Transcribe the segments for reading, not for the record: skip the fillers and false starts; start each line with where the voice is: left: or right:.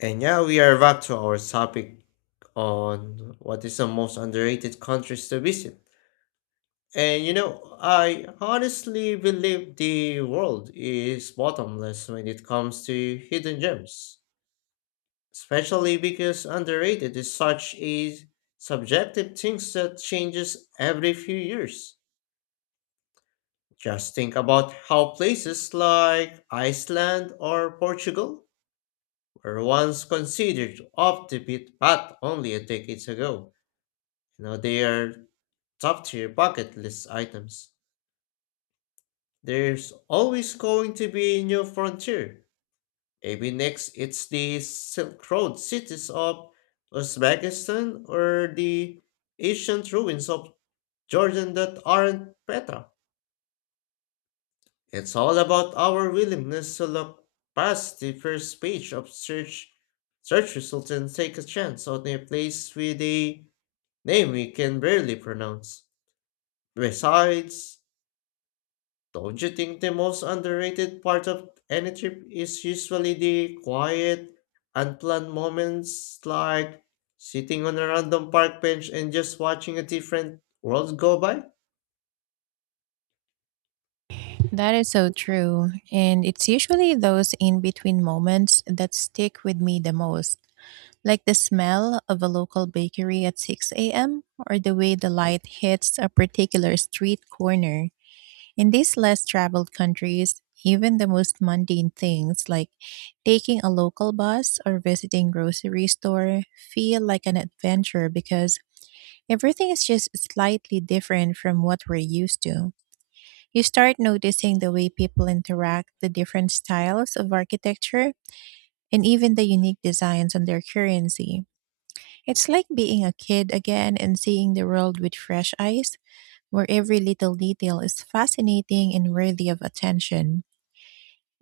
left: And yeah, we are back to our topic on what is the most underrated countries to visit. And I honestly believe the world is bottomless when it comes to hidden gems, especially because underrated is such a subjective thing that changes every few years. Just think about how places like Iceland or Portugal were once considered off the beat path only a decade ago. They are top tier bucket list items. There's always going to be a new frontier. Maybe next it's the Silk Road cities of Uzbekistan or the ancient ruins of Jordan that aren't Petra. It's all about our willingness to look past the first page of search results and take a chance on a place with a name we can barely pronounce. Besides, don't you think the most underrated part of any trip is usually the quiet, unplanned moments like sitting on a random park bench and just watching a different world go by?
right: That is so true. And it's usually those in between moments that stick with me the most, like the smell of a local bakery at 6 a.m. or the way the light hits a particular street corner. In these less traveled countries, even the most mundane things like taking a local bus or visiting grocery store feel like an adventure because everything is just slightly different from what we're used to. You start noticing the way people interact, the different styles of architecture, and even the unique designs on their currency. It's like being a kid again and seeing the world with fresh eyes, where every little detail is fascinating and worthy of attention.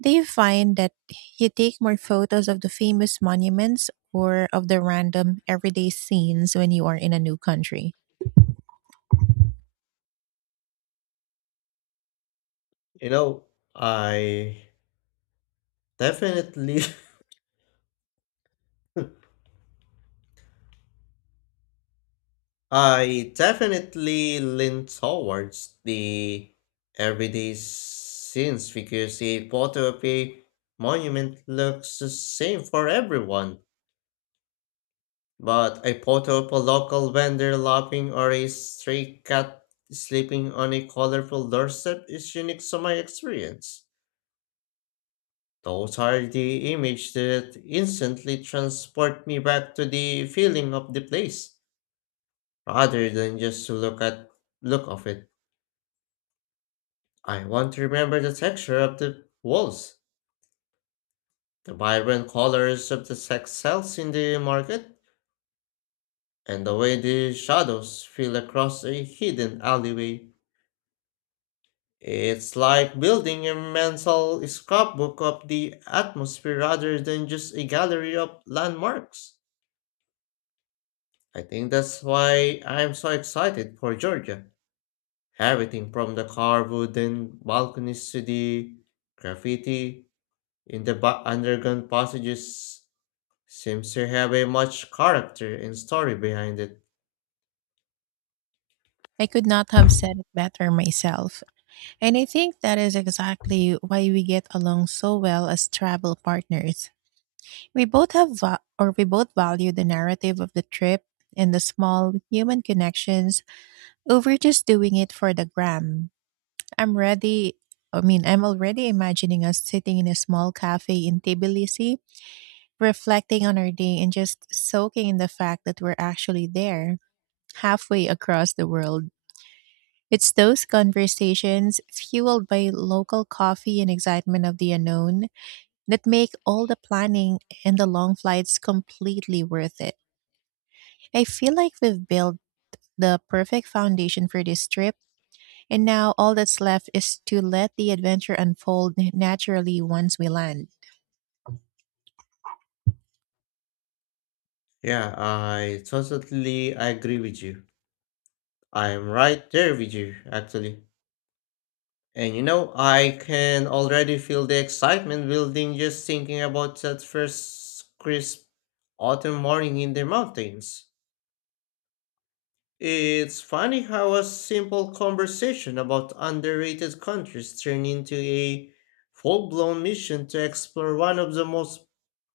right: Do you find that you take more photos of the famous monuments or of the random everyday scenes when you are in a new country?
left: You know, I definitely I definitely lean towards the everyday scenes, because a photo of a monument looks the same for everyone. But a photo of a local vendor laughing or a stray cat sleeping on a colorful doorstep is unique to my experience. Those are the images that instantly transport me back to the feeling of the place, rather than just to look at look of it. I want to remember the texture of the walls, the vibrant colors of the sex cells in the market, and the way the shadows feel across a hidden alleyway. It's like building a mental scrapbook of the atmosphere rather than just a gallery of landmarks. I think that's why I'm so excited for Georgia. Everything from the carved wooden balconies to the graffiti in the underground passages seems to have a much character and story behind it.
right: I could not have said it better myself. And I think that is exactly why we get along so well as travel partners. We both value the narrative of the trip and the small human connections over just doing it for the gram. I'm ready. I mean, I'm already imagining us sitting in a small cafe in Tbilisi, reflecting on our day and just soaking in the fact that we're actually there, halfway across the world. It's those conversations, fueled by local coffee and excitement of the unknown, that make all the planning and the long flights completely worth it. I feel like we've built the perfect foundation for this trip, and now all that's left is to let the adventure unfold naturally once we land.
left: Yeah, I totally agree with you. I'm right there with you, actually. And I can already feel the excitement building just thinking about that first crisp autumn morning in the mountains. It's funny how a simple conversation about underrated countries turned into a full blown mission to explore one of the most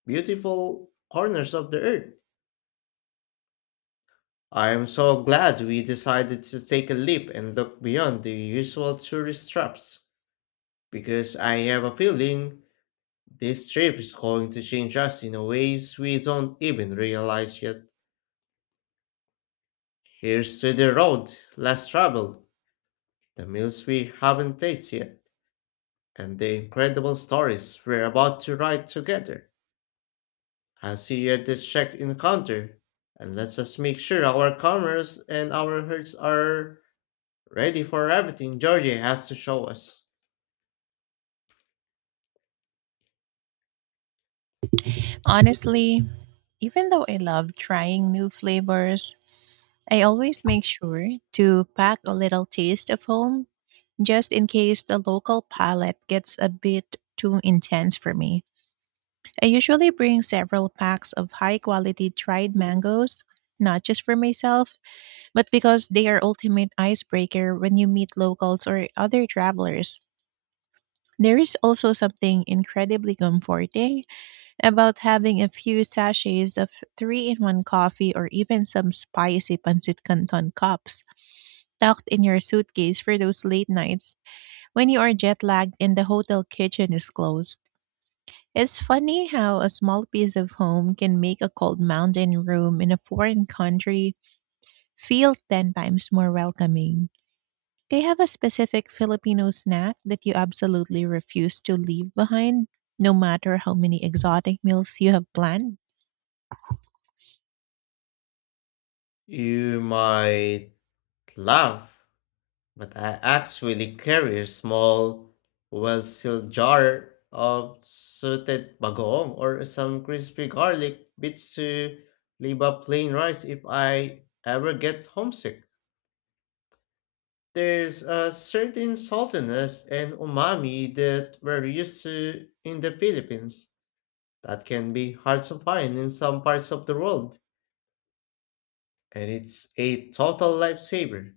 left: beautiful corners of the earth. I am so glad we decided to take a leap and look beyond the usual tourist traps, because I have a feeling this trip is going to change us in ways we don't even realize yet. Here's to the road less traveled, the meals we haven't tasted yet, and the incredible stories we're about to write together. I'll see you at the check-in counter, and let's just make sure our cameras and our hearts are ready for everything Georgie has to show us.
right: Honestly, even though I love trying new flavors, I always make sure to pack a little taste of home just in case the local palette gets a bit too intense for me. I usually bring several packs of high quality dried mangoes, not just for myself, but because they are ultimate icebreaker when you meet locals or other travelers. There is also something incredibly comforting about having a few sachets of 3-in-1 coffee or even some spicy pancit canton cups tucked in your suitcase for those late nights when you are jet lagged and the hotel kitchen is closed. It's funny how a small piece of home can make a cold mountain room in a foreign country feel 10 times more welcoming. Do you have a specific Filipino snack that you absolutely refuse to leave behind, no matter how many exotic meals you have planned?
left: You might laugh, but I actually carry a small, well sealed jar of sauteed bagoong or some crispy garlic bits to leave up plain rice if I ever get homesick. There's a certain saltiness and umami that we're used to in the Philippines that can be hard to find in some parts of the world, and it's a total lifesaver.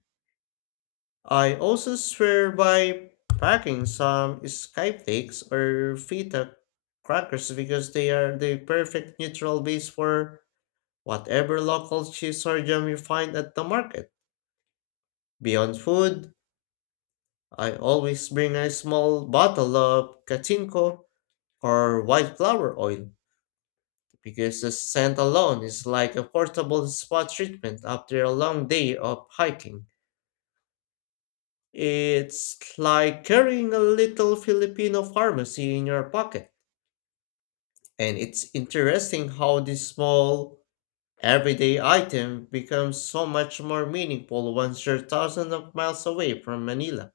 left: I also swear by packing some skyflakes or feta crackers because they are the perfect neutral base for whatever local cheese or jam you find at the market. Beyond food, I always bring a small bottle of katinko or white flower oil because the scent alone is like a portable spa treatment after a long day of hiking. It's like carrying a little Filipino pharmacy in your pocket. And it's interesting how this small, everyday item becomes so much more meaningful once you're thousands of miles away from Manila.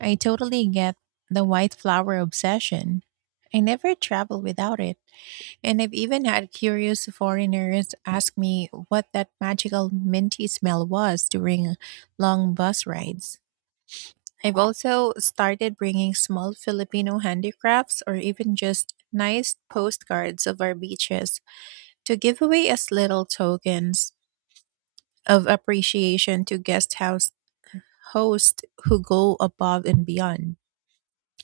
right: I totally get the white flour obsession. I never travel without it. And I've even had curious foreigners ask me what that magical minty smell was during long bus rides. I've also started bringing small Filipino handicrafts or even just nice postcards of our beaches to give away as little tokens of appreciation to guest house hosts who go above and beyond.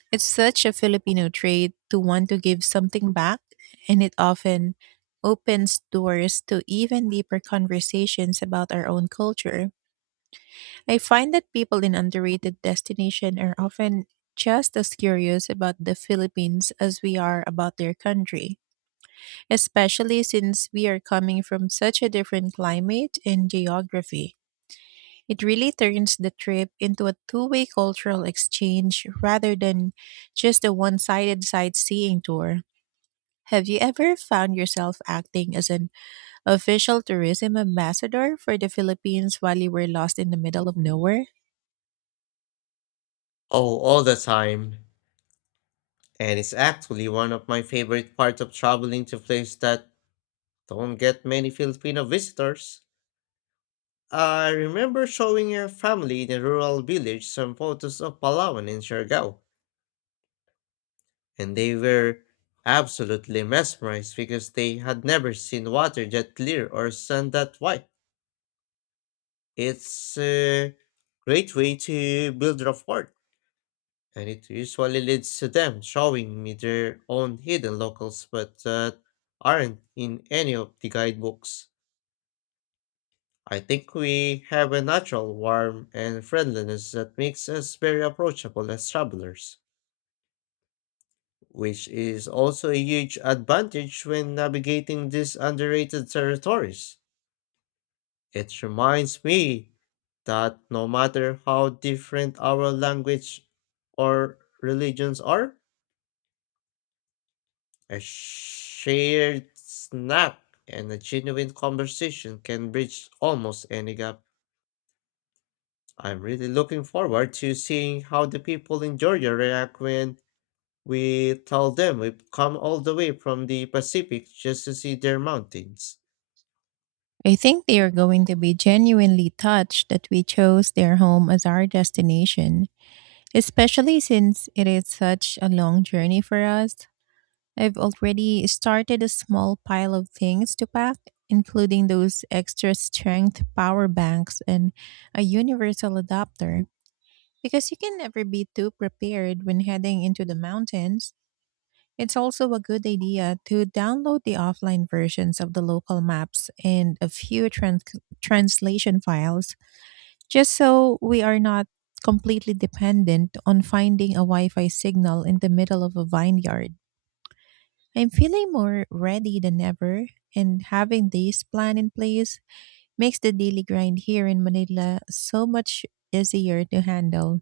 right: It's such a Filipino trait to want to give something back, and it often opens doors to even deeper conversations about our own culture. I find that people in underrated destinations are often just as curious about the Philippines as we are about their country, especially since we are coming from such a different climate and geography. It really turns the trip into a two-way cultural exchange rather than just a one sided sightseeing tour. Have you ever found yourself acting as an official tourism ambassador for the Philippines while you were lost in the middle of nowhere?
left: Oh, all the time. And it's actually one of my favorite parts of traveling to places that don't get many Filipino visitors. I remember showing a family in a rural village some photos of Palawan and Siargao, and they were absolutely mesmerized because they had never seen water that clear or sun that white. It's a great way to build rapport, and it usually leads to them showing me their own hidden locals but that aren't in any of the guidebooks. I think we have a natural warmth and friendliness that makes us very approachable as travelers, which is also a huge advantage when navigating these underrated territories. It reminds me that no matter how different our language or religions are, a shared snack and a genuine conversation can bridge almost any gap. I'm really looking forward to seeing how the people in Georgia react when we tell them we've come all the way from the Pacific just to see their mountains.
right: I think they are going to be genuinely touched that we chose their home as our destination, especially since it is such a long journey for us. I've already started a small pile of things to pack, including those extra strength power banks and a universal adapter, because you can never be too prepared when heading into the mountains. It's also a good idea to download the offline versions of the local maps and a few translation files, just so we are not completely dependent on finding a Wi Fi signal in the middle of a vineyard. I'm feeling more ready than ever, and having this plan in place makes the daily grind here in Manila so much easier to handle.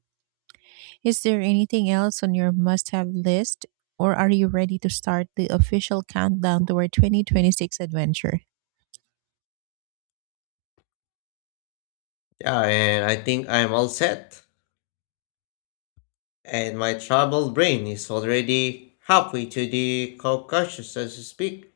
right: Is there anything else on your must have list, or are you ready to start the official countdown to our 2026 adventure?
left: Yeah, and I think I'm all set. And my troubled brain is already halfway to the Caucasus as we speak.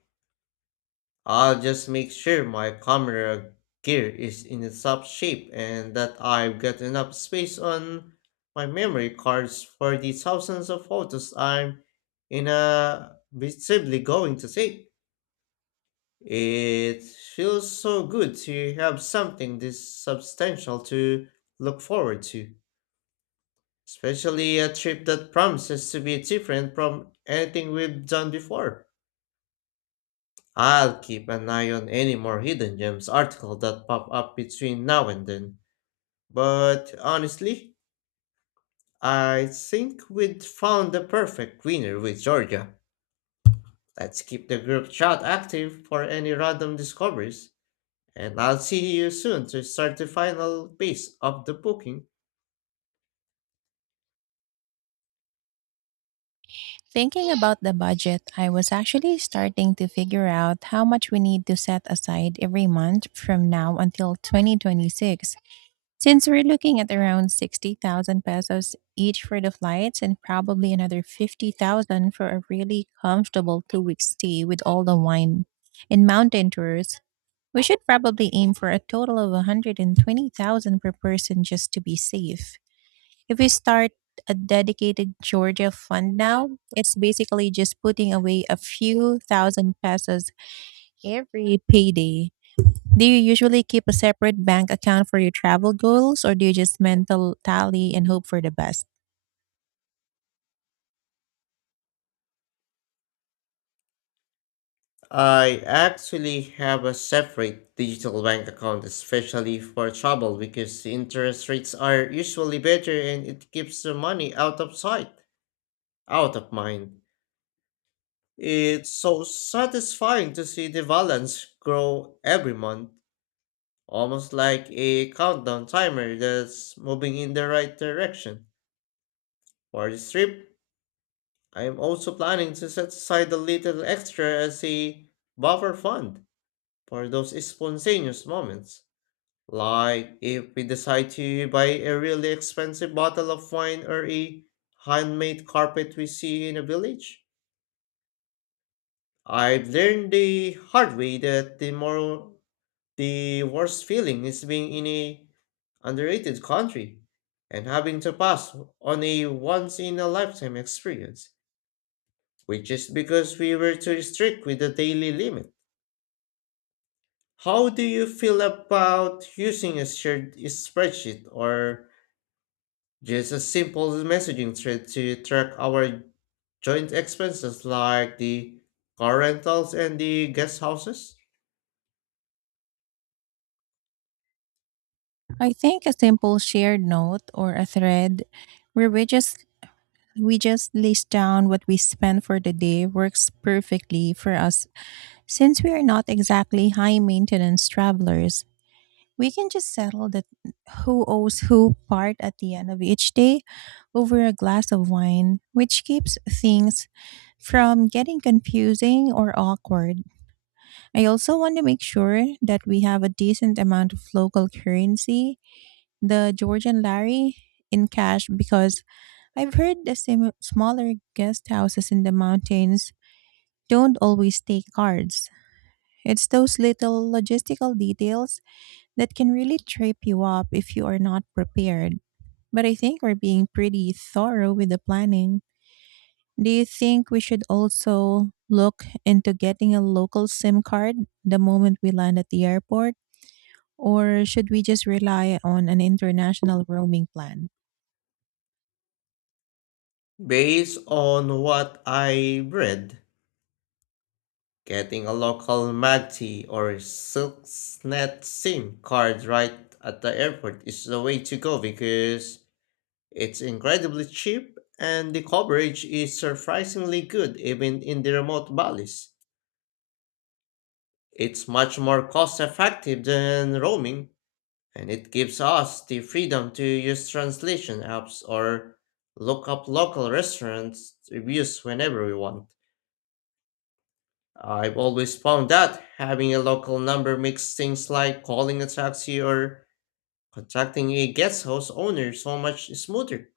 left: I'll just make sure my camera gear is in its top shape and that I've got enough space on my memory cards for the thousands of photos I'm inevitably going to take. It feels so good to have something this substantial to look forward to, especially a trip that promises to be different from anything we've done before. I'll keep an eye on any more Hidden Gems articles that pop up between now and then. But honestly, I think we'd found the perfect winner with Georgia. Let's keep the group chat active for any random discoveries. And I'll see you soon to start the final piece of the booking.
right: Thinking about the budget, I was actually starting to figure out how much we need to set aside every month from now until 2026. Since we're looking at around 60,000 pesos each for the flights and probably another 50,000 for a really comfortable 2-week stay with all the wine and mountain tours, we should probably aim for a total of 120,000 per person just to be safe. If we start a dedicated Georgia fund now, it's basically just putting away a few thousand pesos every payday. Do you usually keep a separate bank account for your travel goals, or do you just mental tally and hope for the best?
left: I actually have a separate digital bank account, especially for travel, because the interest rates are usually better and it keeps the money out of sight, out of mind. It's so satisfying to see the balance grow every month, almost like a countdown timer that's moving in the right direction. For this trip, I am also planning to set aside a little extra as a buffer fund for those spontaneous moments, like if we decide to buy a really expensive bottle of wine or a handmade carpet we see in a village. I have learned the hard way that the worst feeling is being in a underrated country and having to pass on a once in a lifetime experience, which is because we were too strict with the daily limit. How do you feel about using a shared spreadsheet or just a simple messaging thread to track our joint expenses like the car rentals and the guest houses?
right: I think a simple shared note or a thread where we just list down what we spend for the day works perfectly for us since we are not exactly high maintenance travelers. We can just settle the who owes who part at the end of each day over a glass of wine, which keeps things from getting confusing or awkward. I also want to make sure that we have a decent amount of local currency, the Georgian lari, in cash because I've heard the same smaller guest houses in the mountains don't always take cards. It's those little logistical details that can really trip you up if you are not prepared. But I think we're being pretty thorough with the planning. Do you think we should also look into getting a local SIM card the moment we land at the airport? Or should we just rely on an international roaming plan?
left: Based on what I read, getting a local MAGTI or Silksnet SIM card right at the airport is the way to go, because it's incredibly cheap and the coverage is surprisingly good even in the remote valleys. It's much more cost effective than roaming, and it gives us the freedom to use translation apps or look up local restaurants reviews whenever we want. I've always found that having a local number makes things like calling a taxi or contacting a guest house owner so much smoother.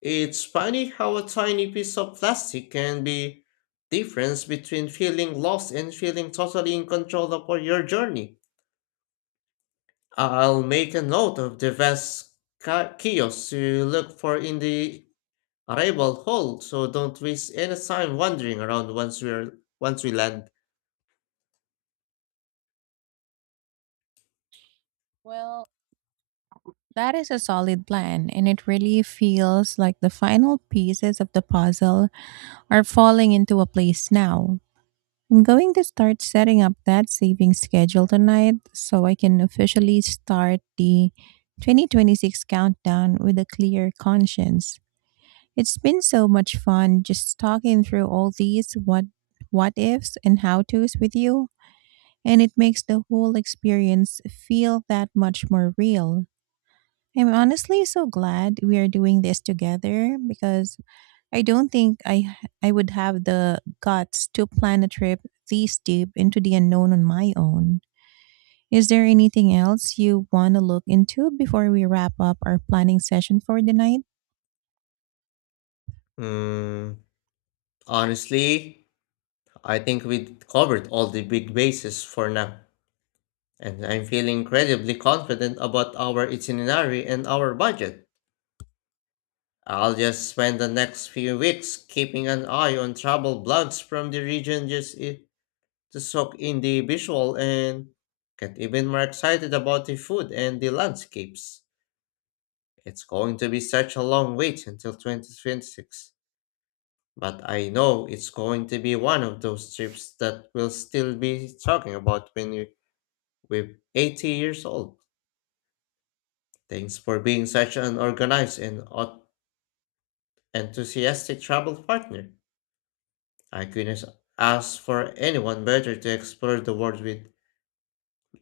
left: It's funny how a tiny piece of plastic can be difference between feeling lost and feeling totally in control of all your journey. I'll make a note of the best kiosk to look for in the arrival hall, so don't waste any time wandering around once we land.
right: Well, that is a solid plan, and it really feels like the final pieces of the puzzle are falling into a place now. I'm going to start setting up that savings schedule tonight so I can officially start the 2026 countdown with a clear conscience. It's been so much fun just talking through all these what ifs and how tos with you, and it makes the whole experience feel that much more real. I'm honestly so glad we are doing this together because I don't think I would have the guts to plan a trip this deep into the unknown on my own. Is there anything else you want to look into before we wrap up our planning session for the night?
left: Mm, honestly, I think we covered all the big bases for now, and I'm feeling incredibly confident about our itinerary and our budget. I'll just spend the next few weeks keeping an eye on travel blogs from the region, just to soak in the visual and get even more excited about the food and the landscapes. It's going to be such a long wait until 2026, but I know it's going to be one of those trips that we'll still be talking about when we with 80 years old. Thanks for being such an organized and enthusiastic travel partner. I couldn't ask for anyone better to explore the world with.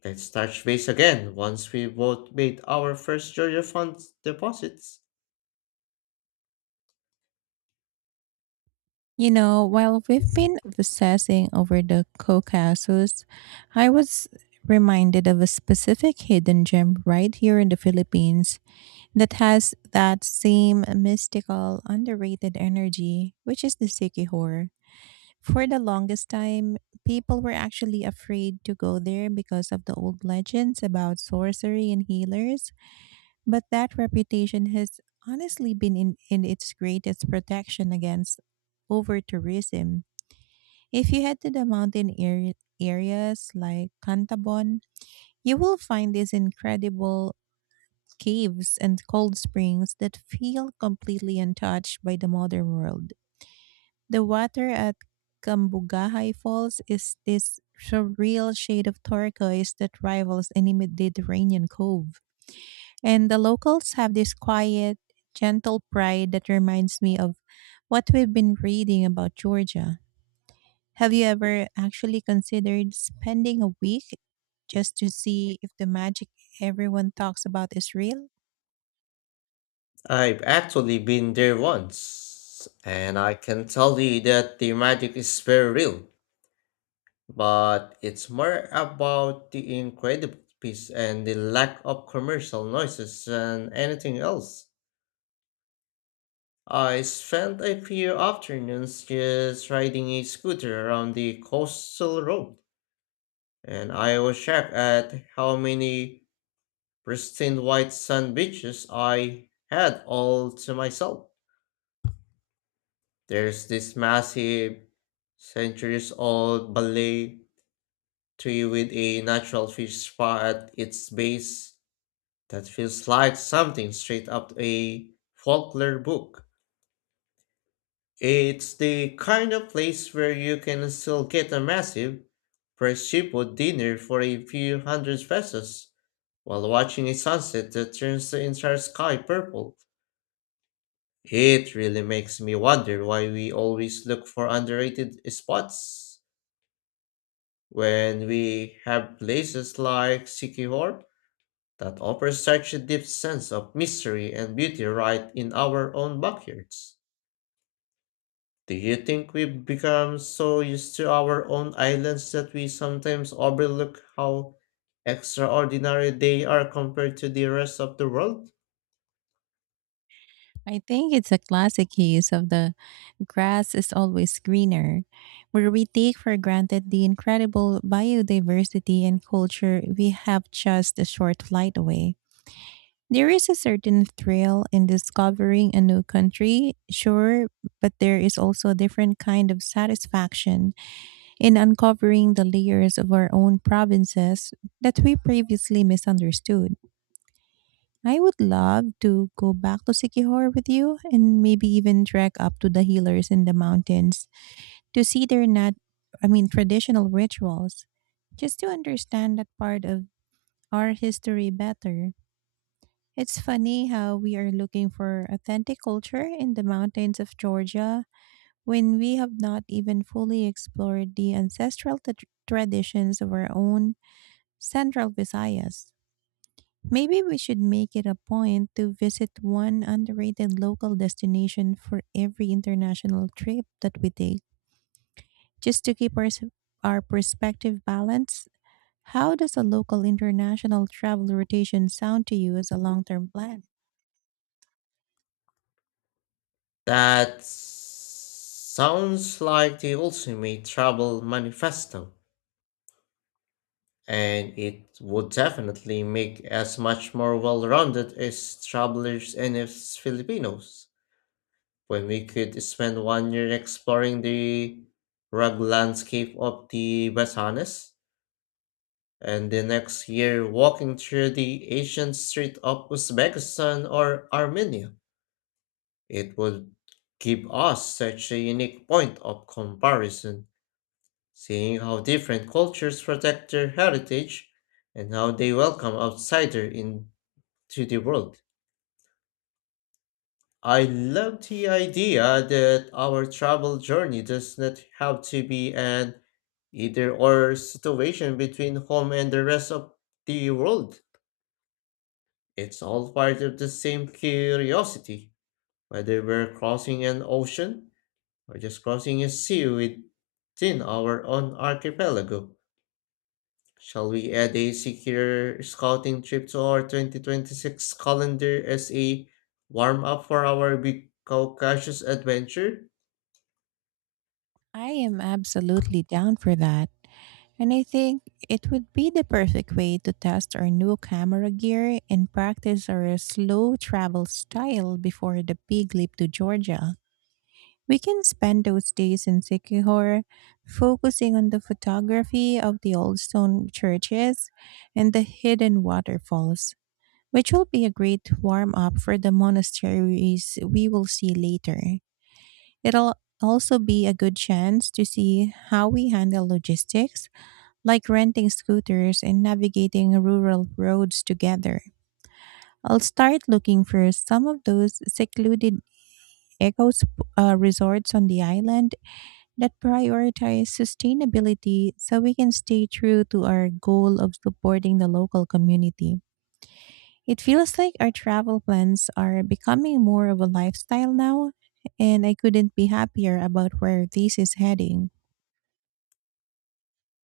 left: Let's touch base again once we both made our first Georgia Fund deposits.
right: You know, while we've been obsessing over the Caucasus, I was reminded of a specific hidden gem right here in the Philippines that has that same mystical, underrated energy, which is the Sikihor. For the longest time, people were actually afraid to go there because of the old legends about sorcery and healers, but that reputation has honestly been in its greatest protection against over tourism. If you head to the mountain areas like Cantabon, you will find these incredible caves and cold springs that feel completely untouched by the modern world. The water at Cambugahay Falls is this surreal shade of turquoise that rivals any Mediterranean cove. And the locals have this quiet, gentle pride that reminds me of what we've been reading about Georgia. Have you ever actually considered spending a week just to see if the magic everyone talks about is real?
left: I've actually been there once, and I can tell you that the magic is very real, but it's more about the incredible peace and the lack of commercial noises than anything else. I spent a few afternoons just riding a scooter around the coastal road, and I was shocked at how many pristine white sand beaches I had all to myself. There's this massive, centuries old ballet tree with a natural fish spa at its base that feels like something straight up a folklore book. It's the kind of place where you can still get a massive, prosciutto dinner for a few hundred pesos while watching a sunset that turns the entire sky purple. It really makes me wonder why we always look for underrated spots when we have places like Sikihor that offer such a deep sense of mystery and beauty right in our own backyards. Do you think we've become so used to our own islands that we sometimes overlook how extraordinary they are compared to the rest of the world?
right: I think it's a classic case of the grass is always greener, where we take for granted the incredible biodiversity and culture we have just a short flight away. There is a certain thrill in discovering a new country, sure, but there is also a different kind of satisfaction in uncovering the layers of our own provinces that we previously misunderstood. I would love to go back to Sikihor with you and maybe even trek up to the healers in the mountains to see their not I mean traditional rituals just to understand that part of our history better. It's funny how we are looking for authentic culture in the mountains of Georgia when we have not even fully explored the ancestral traditions of our own central Visayas. Maybe we should make it a point to visit one underrated local destination for every international trip that we take. Just to keep our perspective balanced, how does a local international travel rotation sound to you as a long term plan?
left: That sounds like the ultimate travel manifesto, and it would definitely make us much more well rounded as travelers and as Filipinos. When we could spend one year exploring the rugged landscape of the Batanes and the next year walking through the ancient street of Uzbekistan or Armenia. It would give us such a unique point of comparison, seeing how different cultures protect their heritage and how they welcome outsiders into the world. I love the idea that our travel journey does not have to be an either or situation between home and the rest of the world. It's all part of the same curiosity, whether we're crossing an ocean or just crossing a sea within our own archipelago. Shall we add a secure scouting trip to our 2026 calendar as a warm up for our big Caucasus adventure?
right: I am absolutely down for that. And I think it would be the perfect way to test our new camera gear and practice our slow travel style before the big leap to Georgia. We can spend those days in Sikihor focusing on the photography of the old stone churches and the hidden waterfalls, which will be a great warm up for the monasteries we will see later. It'll also be a good chance to see how we handle logistics, like renting scooters and navigating rural roads together. I'll start looking for some of those secluded eco resorts on the island that prioritize sustainability so we can stay true to our goal of supporting the local community. It feels like our travel plans are becoming more of a lifestyle now, and I couldn't be happier about where this is heading.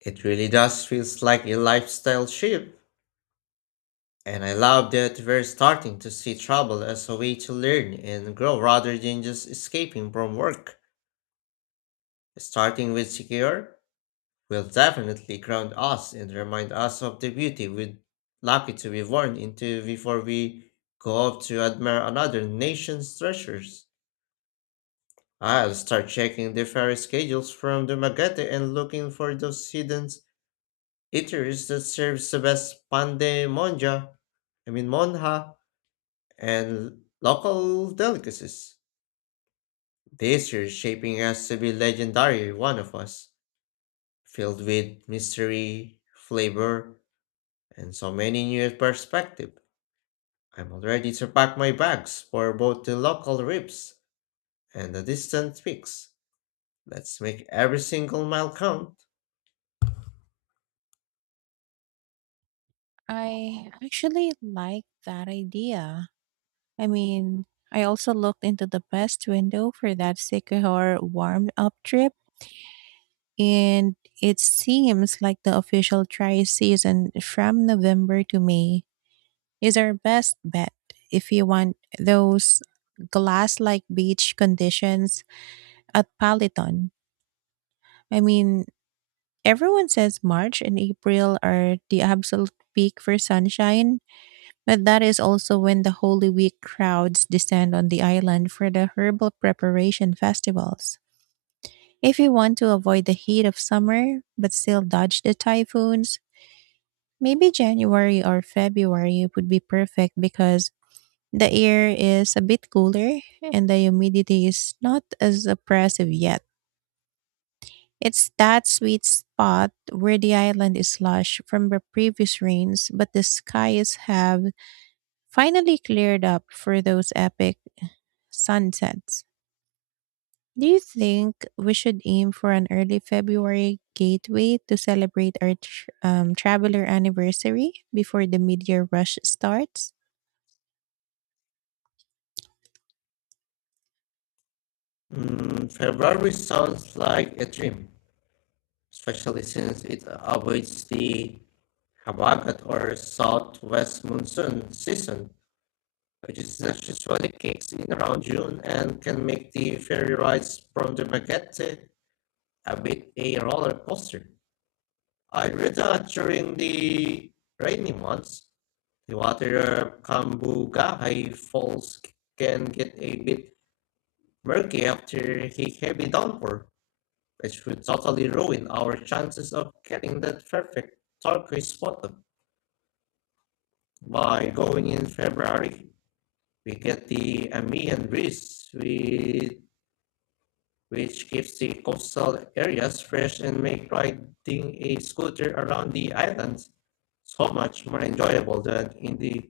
left: It really does feels like a lifestyle shift, and I love that we're starting to see travel as a way to learn and grow rather than just escaping from work. Starting with Secure will definitely ground us and remind us of the beauty we're lucky to be born into before we go off to admire another nation's treasures. I'll start checking the ferry schedules from the Magate and looking for those hidden eateries that serves the best pande monja, I mean monja, and local delicacies. This year's shaping us to be legendary, one of us, filled with mystery, flavor, and so many new perspectives. I'm already to pack my bags for both the local trips and the distant peaks. Let's make every single mile count.
right: I actually like that idea. I mean, I also looked into the best window for that Sycamore warm up trip, and it seems like the official tri season from November to May is our best bet if you want those glass like beach conditions at Palaton. I mean, everyone says March and April are the absolute peak for sunshine, but that is also when the Holy Week crowds descend on the island for the herbal preparation festivals. If you want to avoid the heat of summer but still dodge the typhoons, maybe January or February would be perfect because the air is a bit cooler and the humidity is not as oppressive yet. It's that sweet spot where the island is lush from the previous rains, but the skies have finally cleared up for those epic sunsets. Do you think we should aim for an early February gateway to celebrate our traveler anniversary before the meteor rush starts?
left: February sounds like a dream, especially since it avoids the Habagat or southwest monsoon season, which is that usually kicks in around June and can make the ferry rides from the Magete a bit a roller coaster. I read that during the rainy months, the water Kambugahai Falls can get a bit murky after a heavy downpour, which would totally ruin our chances of getting that perfect turquoise bottom. By going in February, we get the Amihan breeze with, which keeps the coastal areas fresh and make riding a scooter around the islands so much more enjoyable than in the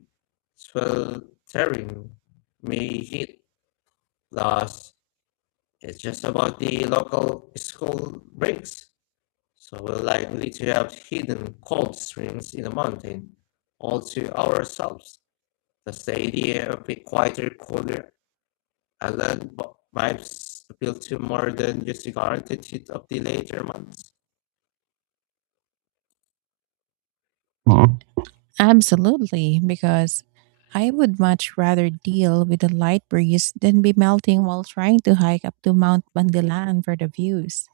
left: sweltering May heat loss. It's just about the local school breaks, so we're likely to have hidden cold springs in the mountain all to ourselves. That's the idea of a quieter, cooler, I learned, vibes appeal to more than just the guaranteed hit of the later months.
right: Absolutely, because I would much rather deal with a light breeze than be melting while trying to hike up to Mount Bandilan for the views.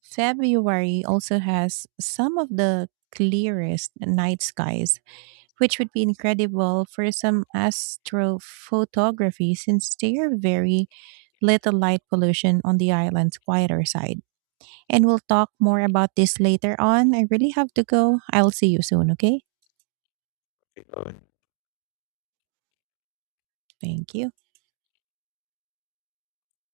right: February also has some of the clearest night skies, which would be incredible for some astrophotography since there are very little light pollution on the island's quieter side. And we'll talk more about this later on. I really have to go. I'll see you soon, okay?
left: Okay, go ahead.
right: Thank you.